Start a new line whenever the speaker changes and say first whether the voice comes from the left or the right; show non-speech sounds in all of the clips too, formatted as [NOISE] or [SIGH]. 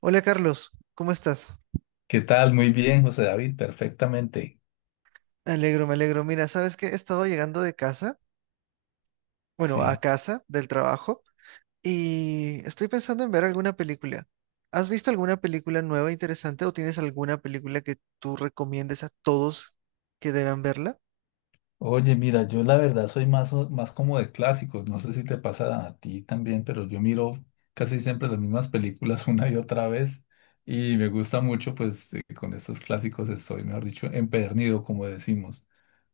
right: Hola Carlos, ¿cómo estás?
left: ¿Qué tal? Muy bien, José David, perfectamente.
right: Me alegro, me alegro. Mira, ¿sabes qué? He estado llegando de casa, bueno, a
left: Sí.
right: casa del trabajo, y estoy pensando en ver alguna película. ¿Has visto alguna película nueva interesante o tienes alguna película que tú recomiendes a todos que deban verla?
left: Oye, mira, yo la verdad soy más, más como de clásicos. No sé si te pasa a ti también, pero yo miro casi siempre las mismas películas [LAUGHS] una y otra vez y me gusta mucho, pues con estos clásicos estoy, mejor dicho, empedernido, como decimos.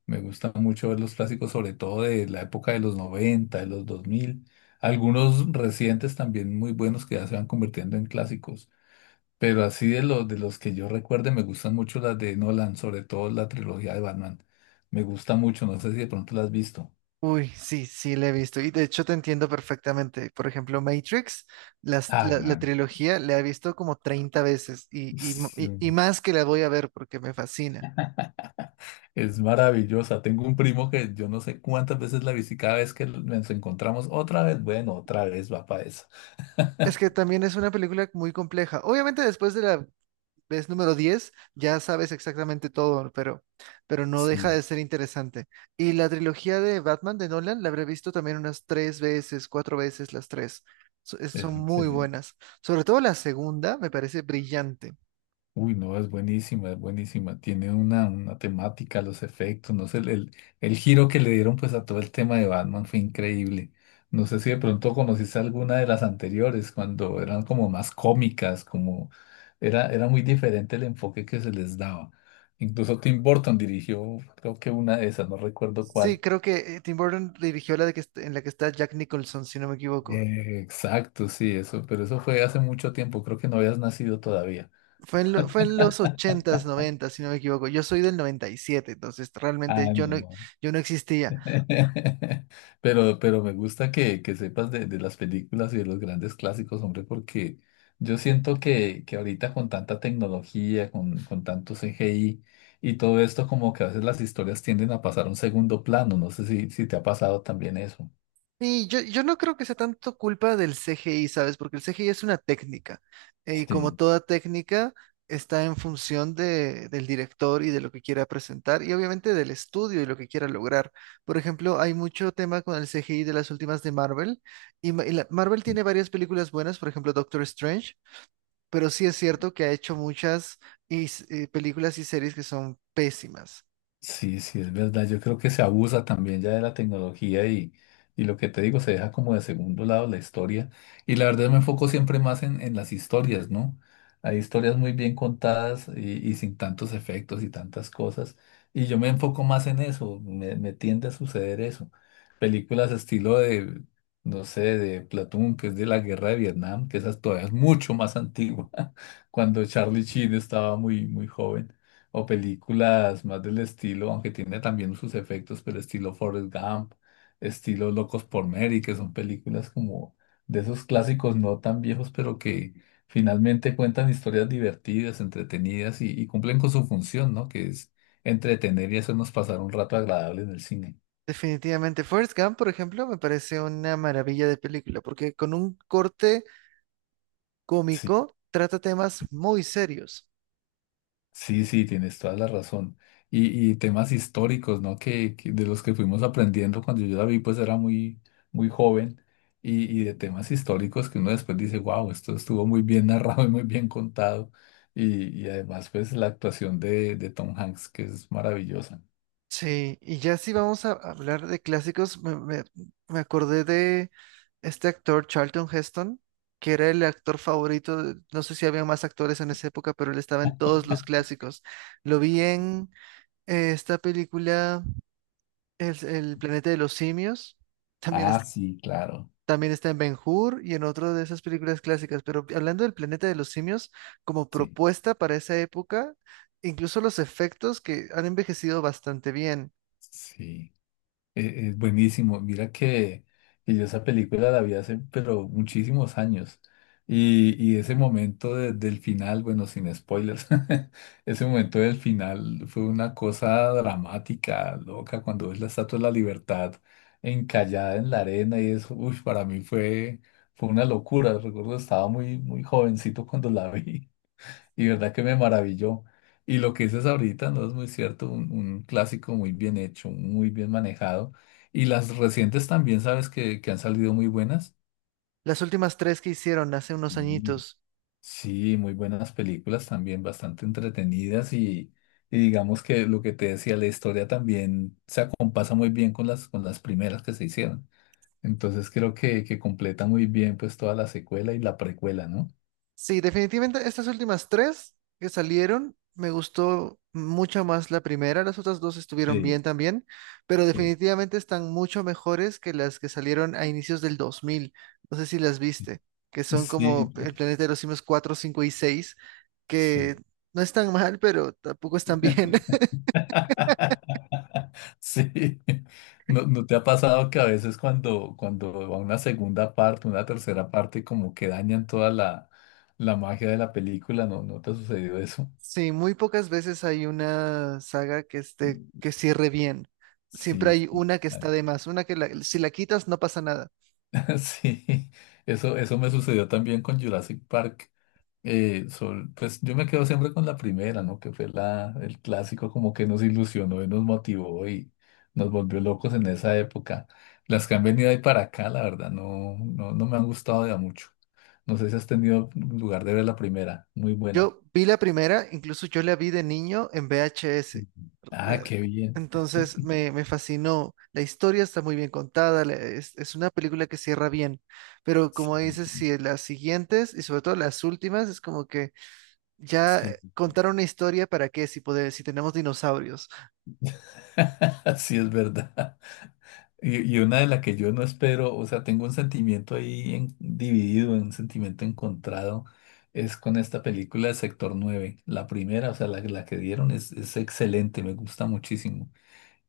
left: Me gusta mucho ver los clásicos, sobre todo de la época de los 90, de los 2000, algunos recientes también muy buenos que ya se van convirtiendo en clásicos. Pero así de los que yo recuerde, me gustan mucho las de Nolan, sobre todo la trilogía de Batman. Me gusta mucho, no sé si de pronto la has visto.
right: Uy, sí, sí, la he visto. Y de hecho te entiendo perfectamente. Por ejemplo, Matrix, las-
left: Ah,
right: la, la
left: man,
right: trilogía, la he visto como 30 veces y, y
left: es,
right: y- y más que la voy a ver porque me fascina.
left: es maravillosa. Tengo un primo que yo no sé cuántas veces la vi, si cada vez que nos encontramos, otra vez, bueno, otra vez va para eso.
right: Es
left: [LAUGHS]
right: que también es una película muy compleja. Obviamente después de la vez número 10 ya sabes exactamente todo, pero no
left: Sí,
right: deja de ser interesante. Y la trilogía de Batman de Nolan la habré visto también unas tres veces, cuatro veces, las tres. So- es-
left: es
right: Son muy
left: excelente.
right: buenas. Sobre todo la segunda me parece brillante.
left: Uy, no, es buenísima, es buenísima. Tiene una temática, los efectos, no sé, el giro que le dieron pues a todo el tema de Batman fue increíble. No sé si de pronto conociste alguna de las anteriores, cuando eran como más cómicas, como era muy diferente el enfoque que se les daba. Incluso Tim Burton dirigió, creo que una de esas, no recuerdo
right: Sí,
left: cuál.
right: creo que Tim Burton dirigió la de que, en la que está Jack Nicholson, si no me equivoco.
left: Exacto, sí, eso, pero eso fue hace mucho tiempo, creo que no habías nacido todavía.
right: Fue en los ochentas s si no me equivoco. Yo soy del noventa y siete, entonces realmente
left: Ah,
right: yo no,
left: no.
right: yo no existía.
left: [LAUGHS] Pero me gusta que, sepas de, las películas y de los grandes clásicos, hombre, porque yo siento que ahorita con tanta tecnología, con tanto CGI y todo esto, como que a veces las historias tienden a pasar a un segundo plano. No sé si te ha pasado también eso.
right: Sí, yo no creo que sea tanto culpa del CGI, ¿sabes? Porque el CGI es una técnica. Y como
left: Sí.
right: toda técnica, está en función del director y de lo que quiera presentar, y obviamente del estudio y lo que quiera lograr. Por ejemplo, hay mucho tema con el CGI de las últimas de Marvel. Marvel tiene varias películas buenas, por ejemplo, Doctor Strange, pero sí es cierto que ha hecho muchas películas y series que son pésimas.
left: Sí, sí, es verdad. Yo creo que se abusa también ya de la tecnología y lo que te digo, se deja como de segundo lado la historia. Y la verdad me enfoco siempre más en las historias, ¿no? Hay historias muy bien contadas y sin tantos efectos y tantas cosas. Y yo me enfoco más en eso, me tiende a suceder eso. Películas estilo de, no sé, de Platoon, que es de la guerra de Vietnam, que esa todavía es mucho más antigua, [LAUGHS] cuando Charlie Sheen estaba muy, muy joven o películas más del estilo, aunque tiene también sus efectos, pero estilo Forrest Gump, estilo Locos por Mary, que son películas como de esos clásicos no tan viejos, pero que finalmente cuentan historias divertidas, entretenidas y cumplen con su función, ¿no? Que es entretener y hacernos pasar un rato agradable en el cine.
right: Definitivamente. Forrest Gump, por ejemplo, me parece una maravilla de película, porque con un corte
left: Sí.
right: cómico trata temas muy serios.
left: Sí, sí, tienes toda la razón. Y temas históricos, ¿no? Que, de los que fuimos aprendiendo cuando yo la vi, pues era muy, muy joven. Y de temas históricos que uno después dice, wow, esto estuvo muy bien narrado y muy bien contado. Y además, pues la actuación de, Tom Hanks, que es maravillosa.
right: Sí, y ya si vamos a hablar de clásicos, me acordé de este actor Charlton Heston, que era el actor favorito. No sé si había más actores en esa época, pero él estaba en todos los clásicos. Lo vi en esta película, El planeta de los simios. también
left: Ah,
right: es-
left: sí, claro.
right: También está en Ben-Hur y en otro de esas películas clásicas, pero hablando del planeta de los simios, como
left: Sí,
right: propuesta para esa época, incluso los efectos que han envejecido bastante bien.
left: sí. Es buenísimo. Mira que, yo esa película la vi hace, pero muchísimos años. Y ese momento del final, bueno, sin spoilers, [LAUGHS] ese momento del final fue una cosa dramática, loca, cuando ves la Estatua de la Libertad encallada en la arena y eso, uy, para mí fue, una locura. Recuerdo, estaba muy, muy jovencito cuando la vi. Y verdad que me maravilló. Y lo que dices ahorita no es muy cierto, un clásico muy bien hecho, muy bien manejado. Y las recientes también, sabes que, han salido muy buenas.
right: Las últimas tres que hicieron hace unos
left: Sí.
right: añitos.
left: Sí, muy buenas películas también, bastante entretenidas y digamos que lo que te decía, la historia también se acompasa muy bien con las, primeras que se hicieron. Entonces creo que, completa muy bien pues toda la secuela y la precuela, ¿no?
right: Sí, definitivamente estas últimas tres que salieron, me gustó mucho más la primera, las otras dos estuvieron bien
left: Sí,
right: también, pero
left: sí.
right: definitivamente están mucho mejores que las que salieron a inicios del 2000, no sé si las viste, que son
left: Sí,
right: como El planeta de los simios 4, 5 y 6,
left: sí.
right: que no están mal, pero tampoco están bien. [LAUGHS]
left: [LAUGHS] Sí, ¿No, ¿no te ha pasado que a veces cuando, va una segunda parte, una tercera parte, como que dañan toda la magia de la película? ¿No, no te ha sucedido eso?
right: Sí, muy pocas veces hay una saga que esté, que cierre bien. Siempre
left: Sí,
right: hay
left: sí,
right: una que está de más, una que si la quitas no pasa nada.
left: [LAUGHS] sí, eso me sucedió también con Jurassic Park. Pues yo me quedo siempre con la primera, ¿no? Que fue el clásico como que nos ilusionó y nos motivó y nos volvió locos en esa época. Las que han venido ahí para acá, la verdad, no, no, no me han gustado de a mucho. No sé si has tenido lugar de ver la primera, muy buena.
right: Yo vi la primera, incluso yo la vi de niño en VHS.
left: Sí, ah,
right: eh,
left: qué bien.
right: Entonces
left: [LAUGHS]
right: me fascinó. La historia está muy bien contada, es una película que cierra bien, pero como
left: Sí.
right: dices, si las siguientes y sobre todo las últimas es como que ya
left: Sí,
right: contaron una historia para qué, si poder, si tenemos dinosaurios.
left: [LAUGHS] sí es verdad. Y una de las que yo no espero, o sea, tengo un sentimiento ahí dividido, un sentimiento encontrado, es con esta película de Sector 9. La primera, o sea, la que dieron es excelente, me gusta muchísimo.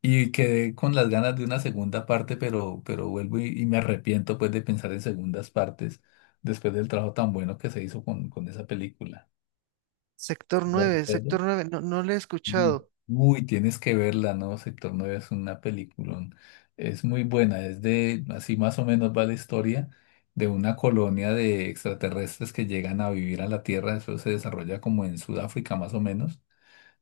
left: Y quedé con las ganas de una segunda parte, pero vuelvo y me arrepiento pues de pensar en segundas partes después del trabajo tan bueno que se hizo con esa película.
right: Sector
left: ¿Me
right: nueve,
left: recuerdas?
right: Sector nueve. No, no la he
left: Sí.
right: escuchado.
left: Uy, tienes que verla, ¿no? Sector 9 es una película. Es muy buena, es de, así más o menos va la historia de una colonia de extraterrestres que llegan a vivir a la Tierra. Eso se desarrolla como en Sudáfrica, más o menos.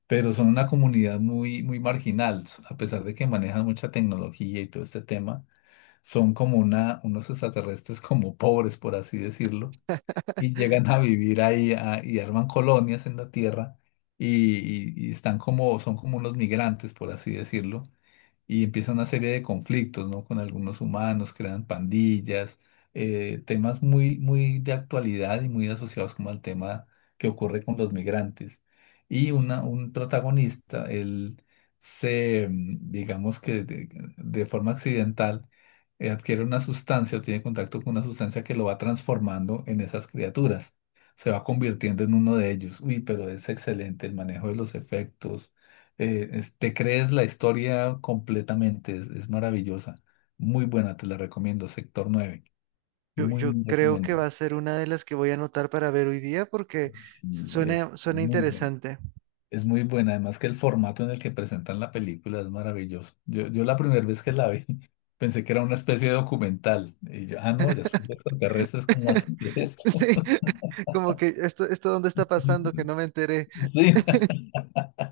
left: Pero son una comunidad muy, muy marginal, a pesar de que manejan mucha tecnología y todo este tema. Son como unos extraterrestres como pobres, por así decirlo, y llegan a vivir ahí y arman colonias en la tierra y, y están como, son como unos migrantes, por así decirlo, y empieza una serie de conflictos, ¿no? Con algunos humanos, crean pandillas, temas muy, muy de actualidad y muy asociados como al tema que ocurre con los migrantes. Y un protagonista, él se, digamos que de, forma accidental, adquiere una sustancia o tiene contacto con una sustancia que lo va transformando en esas criaturas. Se va convirtiendo en uno de ellos. Uy, pero es excelente el manejo de los efectos. Te crees la historia completamente, es maravillosa, muy buena, te la recomiendo, Sector 9, muy,
right: Yo
left: muy
right: creo que va
left: recomendada,
right: a ser una de las que voy a anotar para ver hoy día, porque
left: sí,
right: suena interesante.
left: es muy buena, además que el formato en el que presentan la película es maravilloso. Yo la primera vez que la vi [LAUGHS] pensé que era una especie de documental, y yo, ah, no, ya son extraterrestres, ¿cómo así? ¿Qué es
right: Sí,
left: esto?
right: [LAUGHS] como que esto, dónde está
left: [LAUGHS] Sí,
right: pasando que
left: sí,
right: no me enteré.
left: [LAUGHS]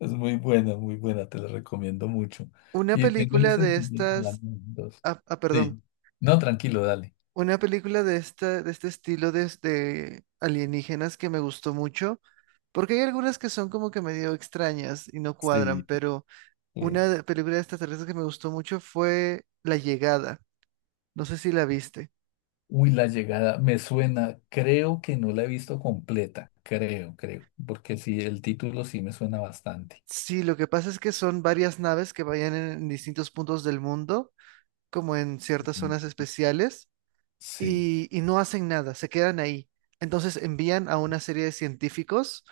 left: es muy buena, te la recomiendo mucho.
right: Una
left: Y tengo el
right: película de
left: sentimiento de las
right: estas,
left: dos.
right: Ah, ah, perdón,
left: Sí. No, tranquilo, dale.
right: una película de esta, de este estilo de alienígenas que me gustó mucho, porque hay algunas que son como que medio extrañas y no cuadran,
left: Sí.
right: pero
left: eh,
right: una película de extraterrestres que me gustó mucho fue La Llegada. No sé si la viste.
left: Uy, la llegada me suena, creo que no la he visto completa, creo, creo, porque sí, el título sí me suena bastante.
right: Sí, lo que pasa es que son varias naves que vayan en distintos puntos del mundo, como en ciertas zonas
left: Mm.
right: especiales,
left: Sí.
right: y no hacen nada, se quedan ahí. Entonces envían a una serie de científicos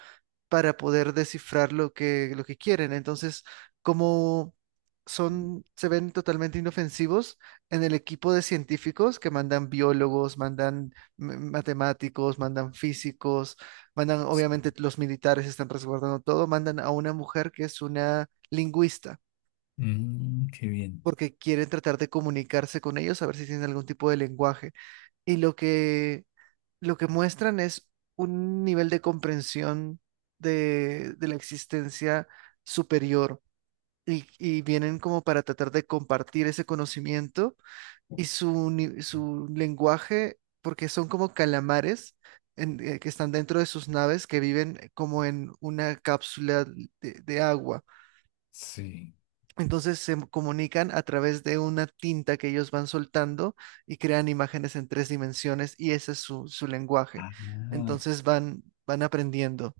right: para poder descifrar lo que quieren. Entonces, como son, se ven totalmente inofensivos, en el equipo de científicos que mandan biólogos, mandan matemáticos, mandan físicos, mandan,
left: Sí.
right: obviamente los militares están resguardando todo, mandan a una mujer que es una lingüista,
left: Mm, qué bien.
right: porque quieren tratar de comunicarse con ellos, a ver si tienen algún tipo de lenguaje. Y lo que muestran es un nivel de comprensión de, la existencia superior, y vienen como para tratar de compartir ese conocimiento y su, ni- su lenguaje, porque son como calamares, que están dentro de sus naves, que viven como en una cápsula de agua.
left: Sí.
right: Entonces se comunican a través de una tinta que ellos van soltando y crean imágenes en tres dimensiones, y ese es su lenguaje.
left: Ah.
right: Entonces van aprendiendo.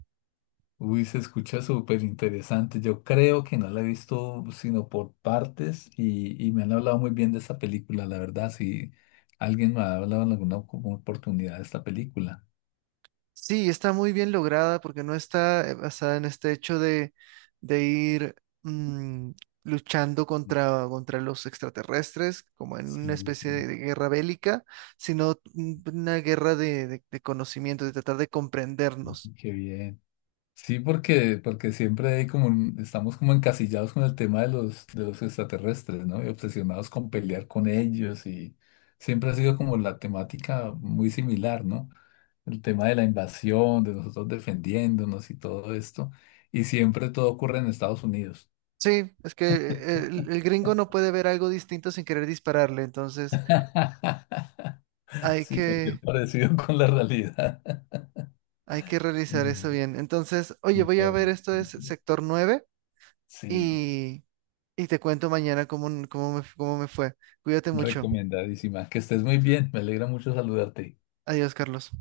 left: Uy, se escucha súper interesante. Yo creo que no la he visto sino por partes y me han hablado muy bien de esta película, la verdad. Si alguien me ha hablado en alguna como oportunidad de esta película.
right: Sí, está muy bien lograda porque no está basada en este hecho de, ir, mm, luchando contra los extraterrestres, como en una
left: Sí,
right: especie
left: sí,
right: de guerra bélica, sino, una guerra de, de conocimiento, de tratar de comprendernos.
left: qué bien. Sí, porque siempre hay como estamos como encasillados con el tema de los, extraterrestres, ¿no? Y obsesionados con pelear con ellos y siempre ha sido como la temática muy similar, ¿no? El tema de la invasión, de nosotros defendiéndonos y todo esto. Y siempre todo ocurre en Estados Unidos.
right: Sí, es que el gringo no puede ver algo distinto sin querer dispararle, entonces
left: [LAUGHS]
right: hay
left: Sí, cualquier
right: que,
left: parecido con la realidad.
right: hay que realizar eso
left: Mm,
right: bien. Entonces, oye, voy a
left: no,
right: ver esto, es Sector nueve,
left: sí,
right: y, y te cuento mañana cómo me fue. Cuídate mucho.
left: recomendadísima. Que estés muy bien. Me alegra mucho saludarte.
right: Adiós, Carlos.